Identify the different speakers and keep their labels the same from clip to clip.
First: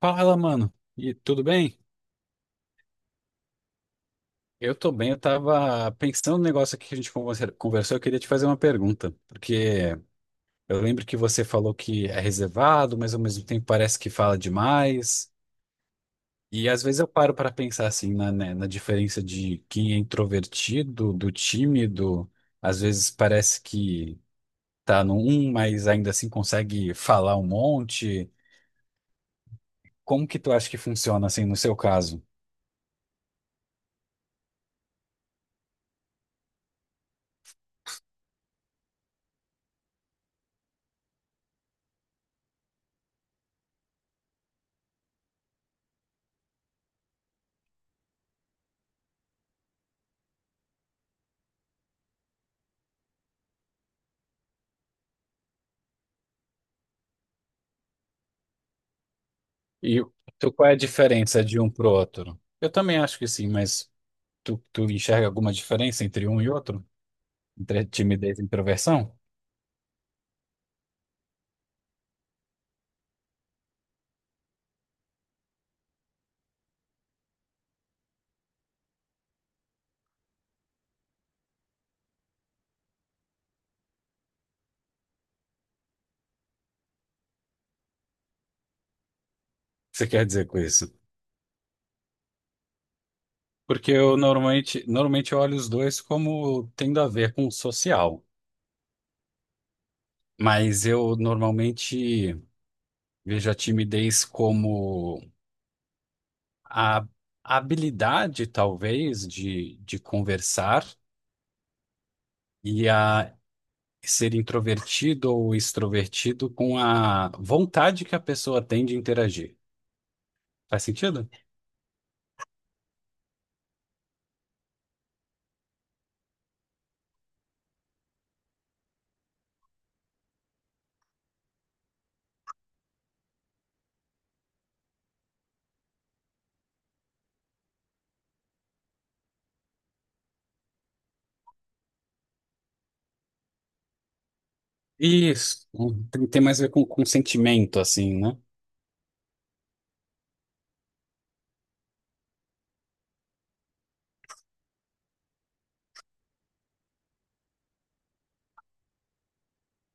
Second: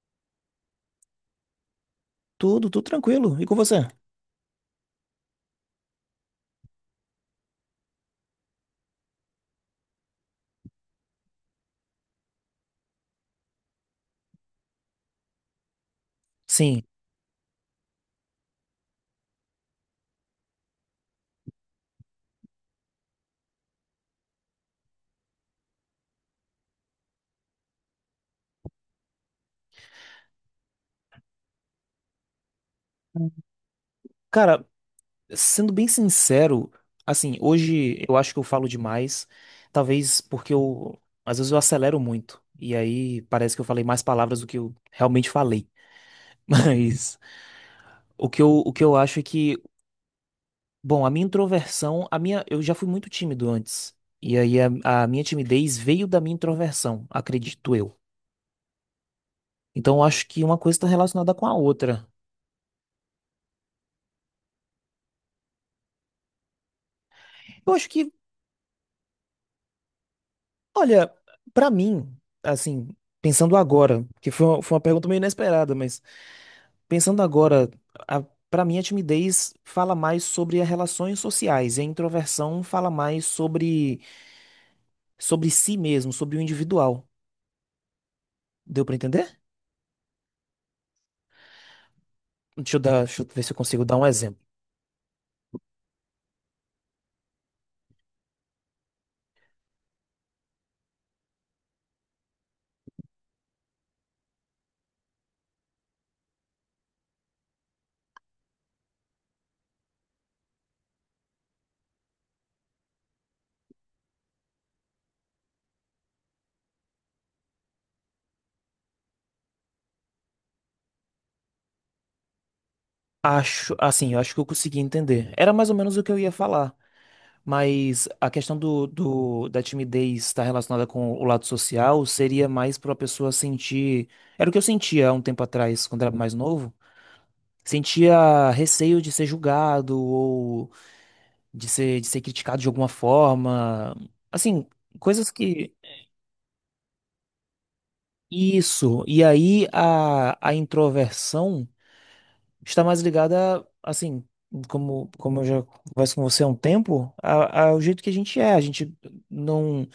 Speaker 1: Fala, mano. E tudo bem?
Speaker 2: Tudo tranquilo. E com você?
Speaker 1: Eu tô bem. Eu tava pensando no negócio aqui que conversou. Eu queria te fazer uma pergunta, porque eu lembro que você falou que é reservado, mas ao mesmo tempo parece que fala demais. E
Speaker 2: Sim.
Speaker 1: às vezes eu paro para pensar assim na, né, na diferença de quem é introvertido, do tímido. Às vezes parece que tá no um, mas ainda assim consegue falar um monte. Como que tu acha que funciona assim no seu caso?
Speaker 2: Cara, sendo bem sincero, assim, hoje eu acho que eu falo demais, talvez às vezes eu acelero muito, e aí parece que eu falei mais palavras do que eu realmente falei. Mas o que eu acho é que, bom, a minha introversão, eu já fui muito tímido antes, e aí a minha timidez veio da minha introversão, acredito eu. Então eu
Speaker 1: E
Speaker 2: acho que
Speaker 1: tu,
Speaker 2: uma
Speaker 1: qual é
Speaker 2: coisa
Speaker 1: a
Speaker 2: está relacionada com
Speaker 1: diferença
Speaker 2: a
Speaker 1: de um pro
Speaker 2: outra.
Speaker 1: outro? Eu também acho que sim, mas tu enxerga alguma diferença entre um e outro?
Speaker 2: Eu
Speaker 1: Entre
Speaker 2: acho que
Speaker 1: timidez e introversão? O
Speaker 2: Olha, pra mim, assim, pensando agora, que foi foi uma pergunta meio inesperada, mas pensando agora, a, para mim a timidez fala mais sobre as relações sociais, e a introversão fala mais sobre si mesmo, sobre o individual. Deu pra entender?
Speaker 1: que você quer dizer com isso?
Speaker 2: Deixa eu ver se eu consigo
Speaker 1: Porque
Speaker 2: dar um
Speaker 1: eu
Speaker 2: exemplo.
Speaker 1: normalmente eu olho os dois como tendo a ver com o social, mas eu normalmente vejo a timidez como a habilidade, talvez, de conversar e a ser introvertido ou extrovertido com a vontade que a pessoa tem de interagir. Faz sentido?
Speaker 2: Acho, assim, eu acho que eu consegui entender. Era mais ou menos o que eu ia falar. Mas a questão da timidez estar relacionada com o lado social seria mais para a pessoa sentir. Era o que eu sentia há um tempo atrás, quando era mais novo. Sentia receio de ser julgado ou de ser criticado de alguma forma. Assim, coisas
Speaker 1: Isso.
Speaker 2: que.
Speaker 1: Tem, tem mais a ver com sentimento, assim, né?
Speaker 2: Isso. E aí a introversão está mais ligada, assim, como eu já converso com você há um tempo, ao jeito que a gente é. A gente não.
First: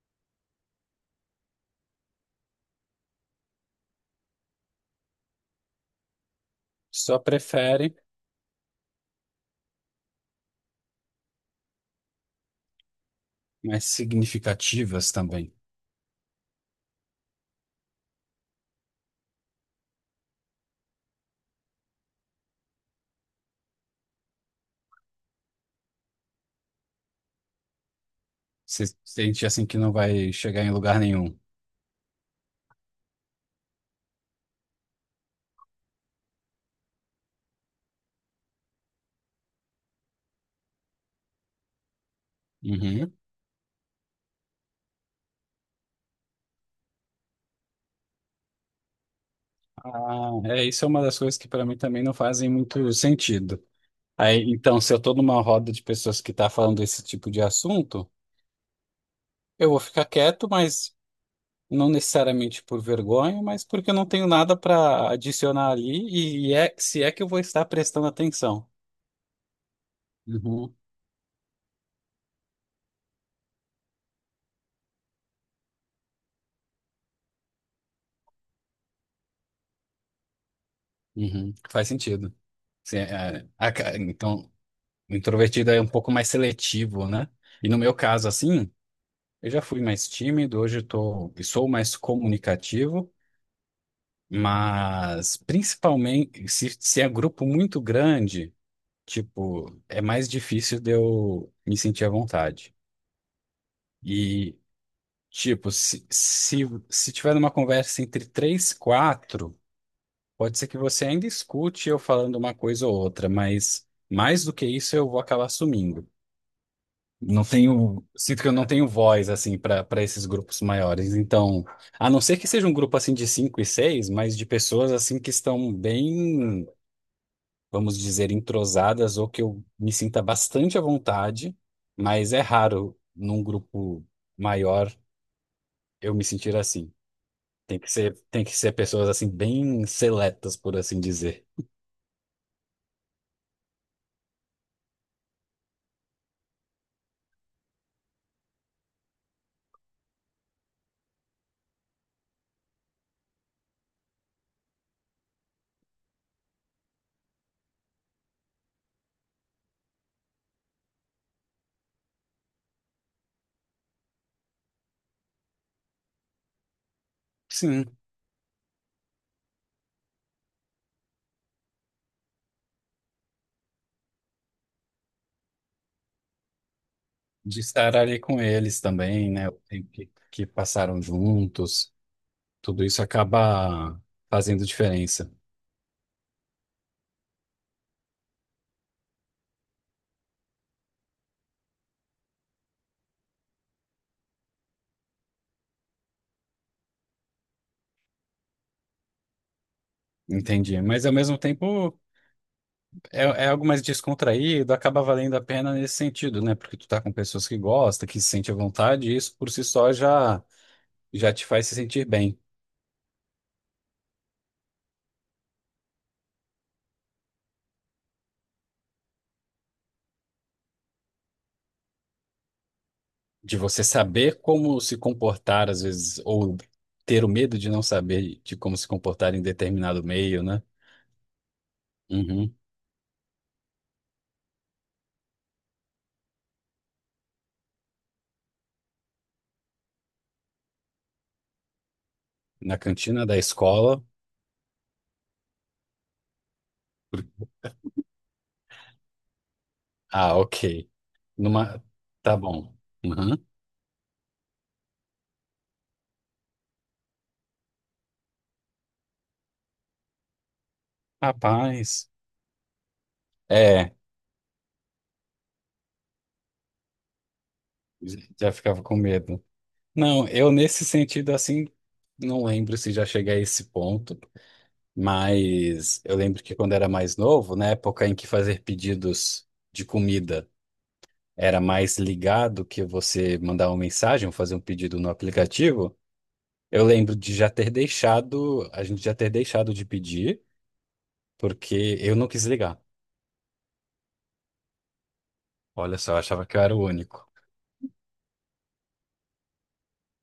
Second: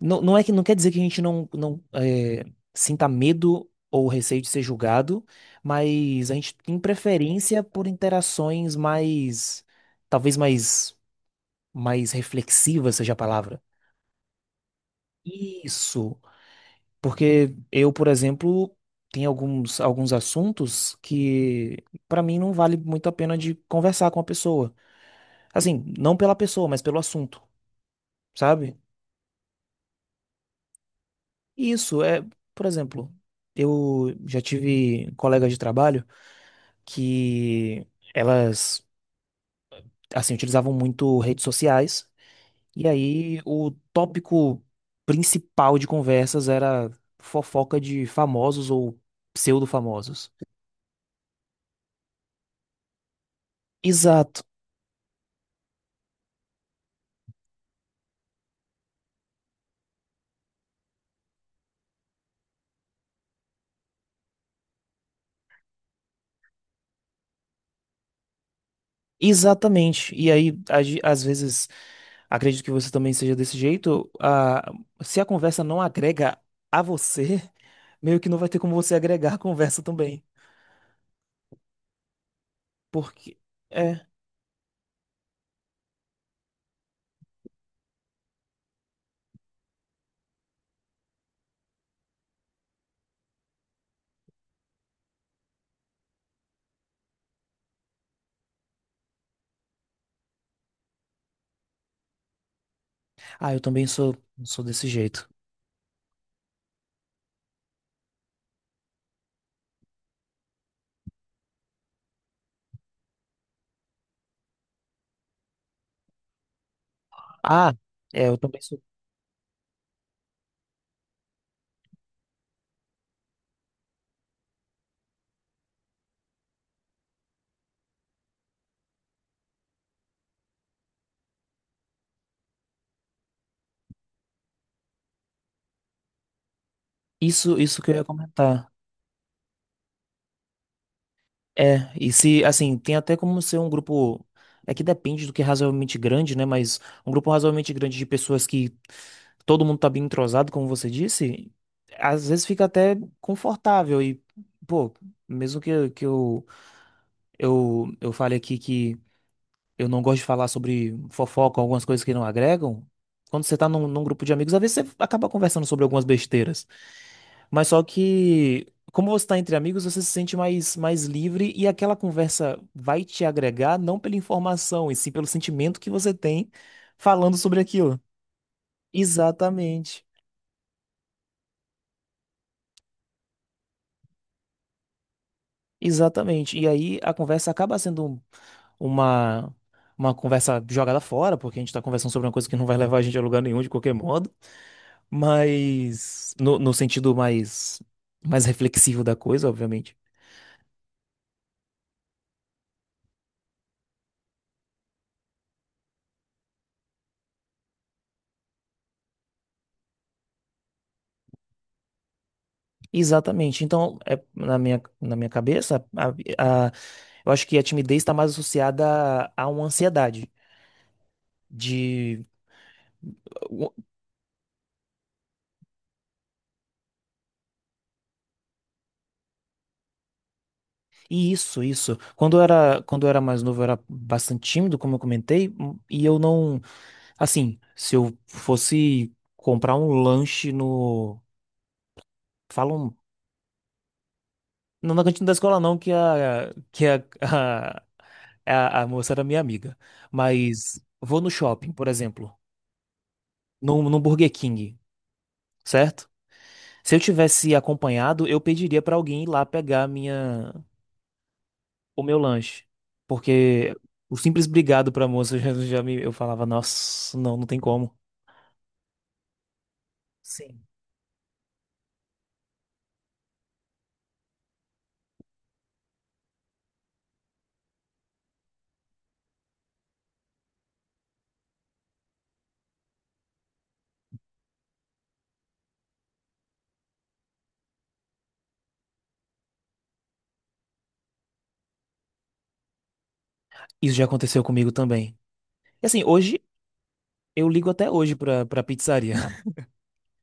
Speaker 2: Não, não é que não quer dizer que a gente não, não é, sinta medo ou receio de ser julgado, mas a gente tem
Speaker 1: Só
Speaker 2: preferência por
Speaker 1: prefere,
Speaker 2: interações mais, talvez mais, mais reflexivas seja a palavra.
Speaker 1: mas significativas também.
Speaker 2: Isso, porque eu, por exemplo, tem alguns assuntos que pra mim não vale muito a pena de conversar com a pessoa. Assim, não pela pessoa, mas pelo assunto, sabe?
Speaker 1: Se sente assim que não vai chegar em lugar nenhum.
Speaker 2: Isso é, por exemplo, eu já tive colegas de trabalho que elas, assim, utilizavam muito redes sociais. E
Speaker 1: Uhum.
Speaker 2: aí o tópico principal de conversas era fofoca de famosos ou
Speaker 1: Ah,
Speaker 2: pseudo-famosos.
Speaker 1: é, isso é uma das coisas que para mim também não fazem muito sentido. Aí,
Speaker 2: Exato,
Speaker 1: então, se eu tô numa roda de pessoas que tá falando desse tipo de assunto, eu vou ficar quieto, mas não necessariamente por vergonha, mas porque eu não tenho nada para adicionar ali e é, se é que eu vou estar prestando atenção.
Speaker 2: exatamente. E aí,
Speaker 1: Uhum.
Speaker 2: às vezes, acredito que você também seja desse jeito, se a conversa não agrega a você, meio que não vai ter como você agregar a conversa também.
Speaker 1: Uhum. Faz sentido. Se é-
Speaker 2: Porque,
Speaker 1: é,
Speaker 2: é.
Speaker 1: então, o introvertido é um pouco mais seletivo, né? E no meu caso, assim, eu já fui mais tímido, hoje eu tô, e sou mais comunicativo, mas principalmente se é grupo muito grande, tipo, é mais difícil de eu me sentir à vontade.
Speaker 2: Ah, eu também sou,
Speaker 1: E
Speaker 2: sou desse jeito.
Speaker 1: tipo, se tiver uma conversa entre três, quatro, pode ser que você ainda escute eu falando uma coisa ou outra, mas mais do que isso eu vou acabar sumindo. Não
Speaker 2: Ah,
Speaker 1: tenho,
Speaker 2: é, eu
Speaker 1: sinto que eu
Speaker 2: também
Speaker 1: não
Speaker 2: sou.
Speaker 1: tenho voz assim para esses grupos maiores. Então, a não ser que seja um grupo assim de cinco e seis, mas de pessoas assim que estão bem, vamos dizer, entrosadas ou que eu me sinta bastante à vontade, mas é raro num grupo maior eu me sentir assim.
Speaker 2: Isso,
Speaker 1: Tem
Speaker 2: isso que
Speaker 1: que
Speaker 2: eu ia
Speaker 1: ser, tem que
Speaker 2: comentar.
Speaker 1: ser pessoas assim bem seletas, por assim dizer.
Speaker 2: É, e se, assim, tem até como ser um grupo. É que depende do que é razoavelmente grande, né? Mas um grupo razoavelmente grande de pessoas que todo mundo tá bem entrosado, como você disse, às vezes fica até confortável. E, pô, mesmo que eu fale aqui que eu não gosto de falar sobre fofoca, algumas coisas que não agregam, quando você tá num grupo de amigos, às vezes você acaba conversando sobre algumas besteiras. Mas só
Speaker 1: Sim,
Speaker 2: que, como você está entre amigos, você se sente mais livre e aquela conversa vai te agregar não pela informação, e sim pelo sentimento que você tem falando sobre
Speaker 1: de estar
Speaker 2: aquilo.
Speaker 1: ali com eles também, né? O tempo
Speaker 2: Exatamente,
Speaker 1: que passaram juntos, tudo isso acaba fazendo diferença.
Speaker 2: exatamente. E aí a conversa acaba uma, uma conversa jogada fora, porque a gente está conversando sobre uma coisa que não vai levar a gente a lugar nenhum de qualquer modo, mas no sentido mais, mais reflexivo da coisa, obviamente.
Speaker 1: Entendi. Mas ao mesmo tempo é, é algo mais descontraído, acaba valendo a pena nesse sentido, né? Porque tu tá com pessoas que gostam, que se sente à vontade, e isso por si só já, já te faz se sentir bem.
Speaker 2: Exatamente. Então, é, na minha cabeça, a- eu acho que a timidez está mais associada a uma ansiedade. De.
Speaker 1: De
Speaker 2: o-
Speaker 1: você saber como se comportar, às vezes, ou ter o medo de não saber de como se comportar em determinado meio, né?
Speaker 2: Isso, isso.
Speaker 1: Uhum.
Speaker 2: Quando eu era mais novo, eu era bastante tímido, como eu comentei, e eu não. Assim, se eu fosse comprar um lanche no.
Speaker 1: Na
Speaker 2: Falam.
Speaker 1: cantina da escola.
Speaker 2: Não na cantina da escola, não, a, a moça era minha amiga.
Speaker 1: Ah, ok.
Speaker 2: Mas vou no shopping,
Speaker 1: Numa...
Speaker 2: por exemplo,
Speaker 1: Tá bom. Uhum.
Speaker 2: no Burger King, certo? Se eu tivesse acompanhado, eu pediria pra alguém ir lá pegar a minha o
Speaker 1: Rapaz.
Speaker 2: meu lanche, porque
Speaker 1: É,
Speaker 2: o simples obrigado pra moça já me eu falava, nossa, não tem como.
Speaker 1: já ficava com medo. Não, eu
Speaker 2: Sim.
Speaker 1: nesse sentido, assim, não lembro se já cheguei a esse ponto, mas eu lembro que quando era mais novo, na época em que fazer pedidos de comida era mais ligado que você mandar uma mensagem ou fazer um pedido no aplicativo, eu lembro de já ter deixado, a gente já ter deixado de pedir, porque eu não quis ligar.
Speaker 2: Isso já aconteceu comigo também. E
Speaker 1: Olha
Speaker 2: assim,
Speaker 1: só, eu
Speaker 2: hoje
Speaker 1: achava que eu era o único.
Speaker 2: eu ligo até hoje pra para pizzaria.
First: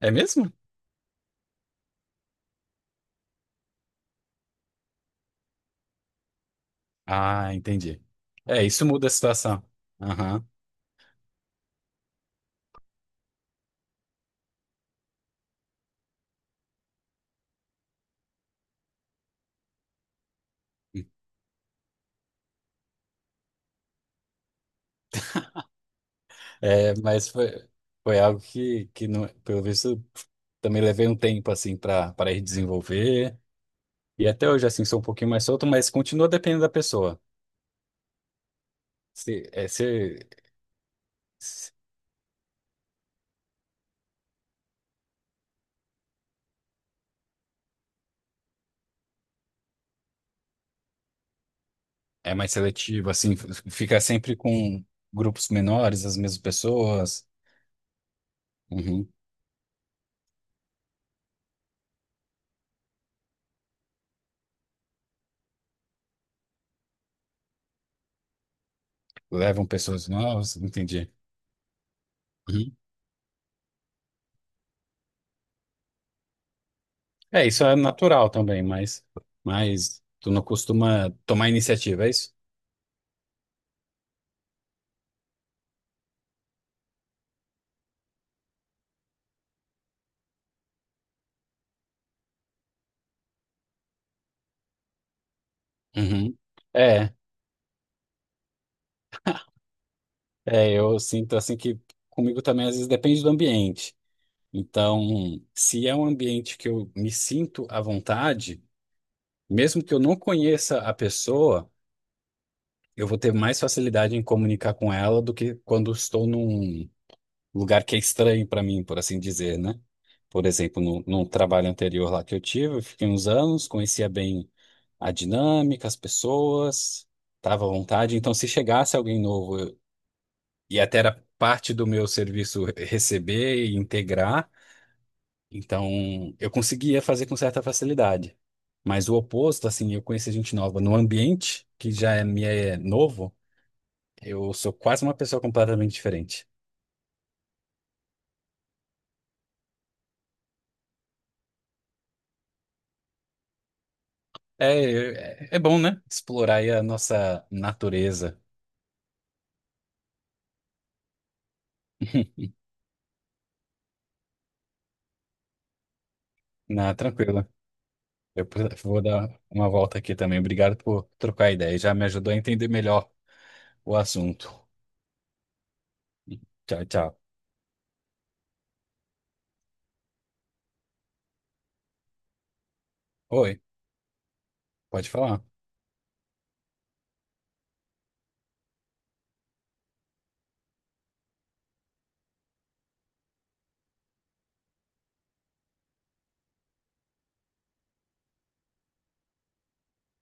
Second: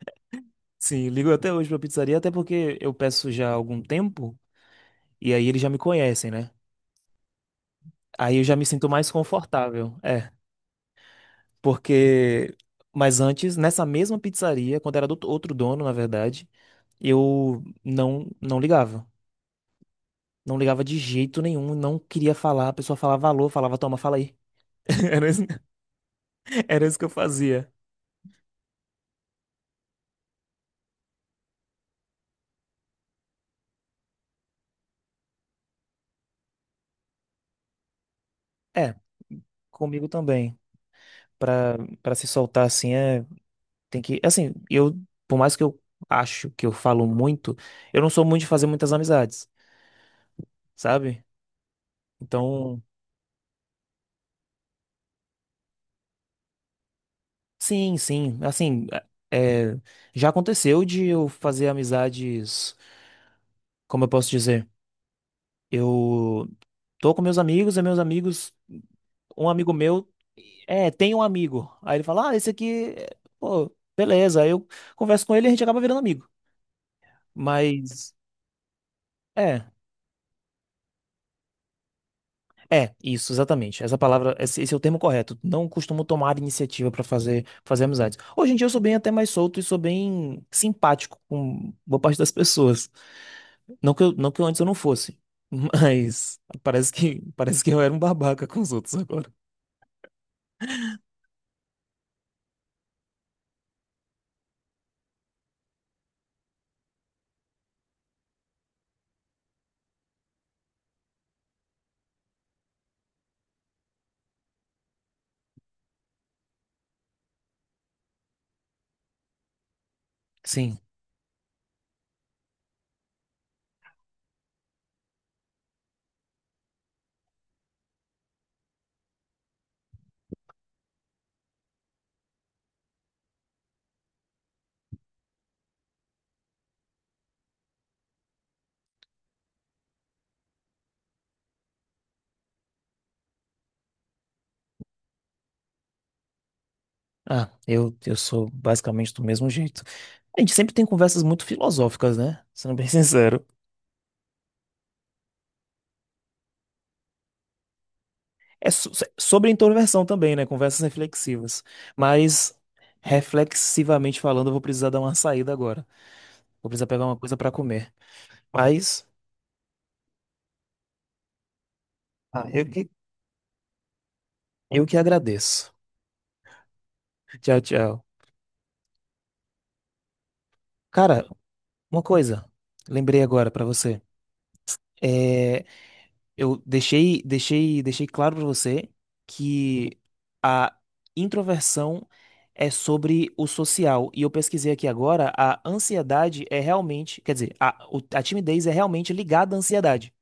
Speaker 1: É mesmo?
Speaker 2: Sim, ligo até hoje pra pizzaria, até porque eu peço já há algum tempo e aí eles já me conhecem, né?
Speaker 1: Ah, entendi.
Speaker 2: Aí eu já
Speaker 1: É,
Speaker 2: me
Speaker 1: isso
Speaker 2: sinto
Speaker 1: muda
Speaker 2: mais
Speaker 1: a situação.
Speaker 2: confortável. É,
Speaker 1: Aham.
Speaker 2: porque mas antes, nessa mesma pizzaria, quando era do outro dono, na verdade, eu não ligava. Não ligava de jeito nenhum, não queria falar. A pessoa falava alô, falava toma, fala aí. Era isso, era
Speaker 1: É,
Speaker 2: isso que eu
Speaker 1: mas foi,
Speaker 2: fazia.
Speaker 1: foi algo que não, pelo visto, também levei um tempo, assim, para ir desenvolver. E até hoje, assim, sou um pouquinho mais solto, mas continua dependendo da pessoa.
Speaker 2: É,
Speaker 1: Se, é,
Speaker 2: comigo
Speaker 1: se,
Speaker 2: também. Pra, pra se soltar assim, é, tem que. Assim, eu, por mais que eu acho que eu falo muito, eu não sou muito de fazer muitas amizades, sabe?
Speaker 1: É mais
Speaker 2: Então,
Speaker 1: seletivo, assim, fica sempre com grupos menores, as mesmas pessoas,
Speaker 2: sim, sim. Assim,
Speaker 1: uhum,
Speaker 2: é, já aconteceu de eu fazer amizades, como eu posso dizer? Eu tô com meus amigos, e meus amigos. Um
Speaker 1: levam
Speaker 2: amigo
Speaker 1: pessoas
Speaker 2: meu,
Speaker 1: novas,
Speaker 2: é,
Speaker 1: entendi.
Speaker 2: tem um amigo. Aí ele fala, ah, esse
Speaker 1: Uhum.
Speaker 2: aqui, é, pô, beleza. Aí eu converso com ele e a gente acaba virando amigo.
Speaker 1: É, isso é
Speaker 2: Mas,
Speaker 1: natural também,
Speaker 2: é,
Speaker 1: mas tu não costuma tomar iniciativa, é isso?
Speaker 2: é, isso, exatamente. Essa palavra, esse é o termo correto. Não costumo tomar iniciativa pra fazer, fazer amizades. Hoje em dia eu sou bem até mais solto e sou bem simpático com boa parte das pessoas. Não que eu antes eu não fosse.
Speaker 1: Uhum.
Speaker 2: Mas
Speaker 1: É,
Speaker 2: parece que eu era um babaca com os outros agora.
Speaker 1: é, eu sinto assim que comigo também às vezes depende do ambiente. Então, se é um ambiente que eu me sinto à vontade, mesmo que eu não conheça a pessoa, eu vou ter mais facilidade em comunicar com ela do que quando estou num lugar que é estranho para mim, por assim dizer, né? Por
Speaker 2: Sim.
Speaker 1: exemplo, no num trabalho anterior lá que eu tive, eu fiquei uns anos, conhecia bem a dinâmica, as pessoas, estava à vontade. Então, se chegasse alguém novo, eu- e até era parte do meu serviço receber e integrar, então eu conseguia fazer com certa facilidade. Mas o oposto, assim, eu conhecer gente nova no ambiente que já é, me é novo, eu sou quase uma pessoa completamente diferente.
Speaker 2: Ah, eu sou basicamente do mesmo jeito. A gente sempre tem conversas muito filosóficas, né? Sendo bem sincero.
Speaker 1: É, é, é bom, né? Explorar aí a nossa natureza.
Speaker 2: É sobre introversão também, né? Conversas reflexivas. Mas, reflexivamente falando, eu vou precisar dar uma saída agora. Vou precisar
Speaker 1: Na,
Speaker 2: pegar uma coisa
Speaker 1: tranquilo.
Speaker 2: pra comer.
Speaker 1: Vou
Speaker 2: Mas,
Speaker 1: dar uma volta aqui também. Obrigado por trocar ideia. Já me ajudou a
Speaker 2: ah,
Speaker 1: entender melhor o assunto.
Speaker 2: eu que agradeço.
Speaker 1: Tchau, tchau.
Speaker 2: Tchau, tchau. Cara, uma coisa. Lembrei agora
Speaker 1: Oi,
Speaker 2: pra você.
Speaker 1: pode falar.
Speaker 2: É, eu deixei claro para você que a introversão é sobre o social. E eu pesquisei aqui agora, a ansiedade é realmente, quer dizer, a timidez é realmente ligada à ansiedade.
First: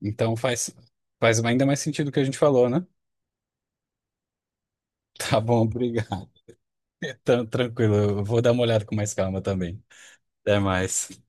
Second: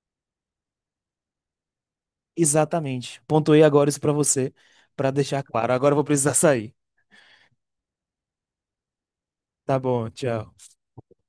Speaker 1: Então faz, faz ainda mais sentido o que a gente falou, né?
Speaker 2: Exatamente. Pontuei agora isso para você, para
Speaker 1: Tá
Speaker 2: deixar
Speaker 1: bom,
Speaker 2: claro. Agora eu vou
Speaker 1: obrigado.
Speaker 2: precisar sair.
Speaker 1: Então, tranquilo. Eu vou dar uma olhada com mais calma
Speaker 2: Tá
Speaker 1: também.
Speaker 2: bom,
Speaker 1: Até
Speaker 2: tchau.
Speaker 1: mais.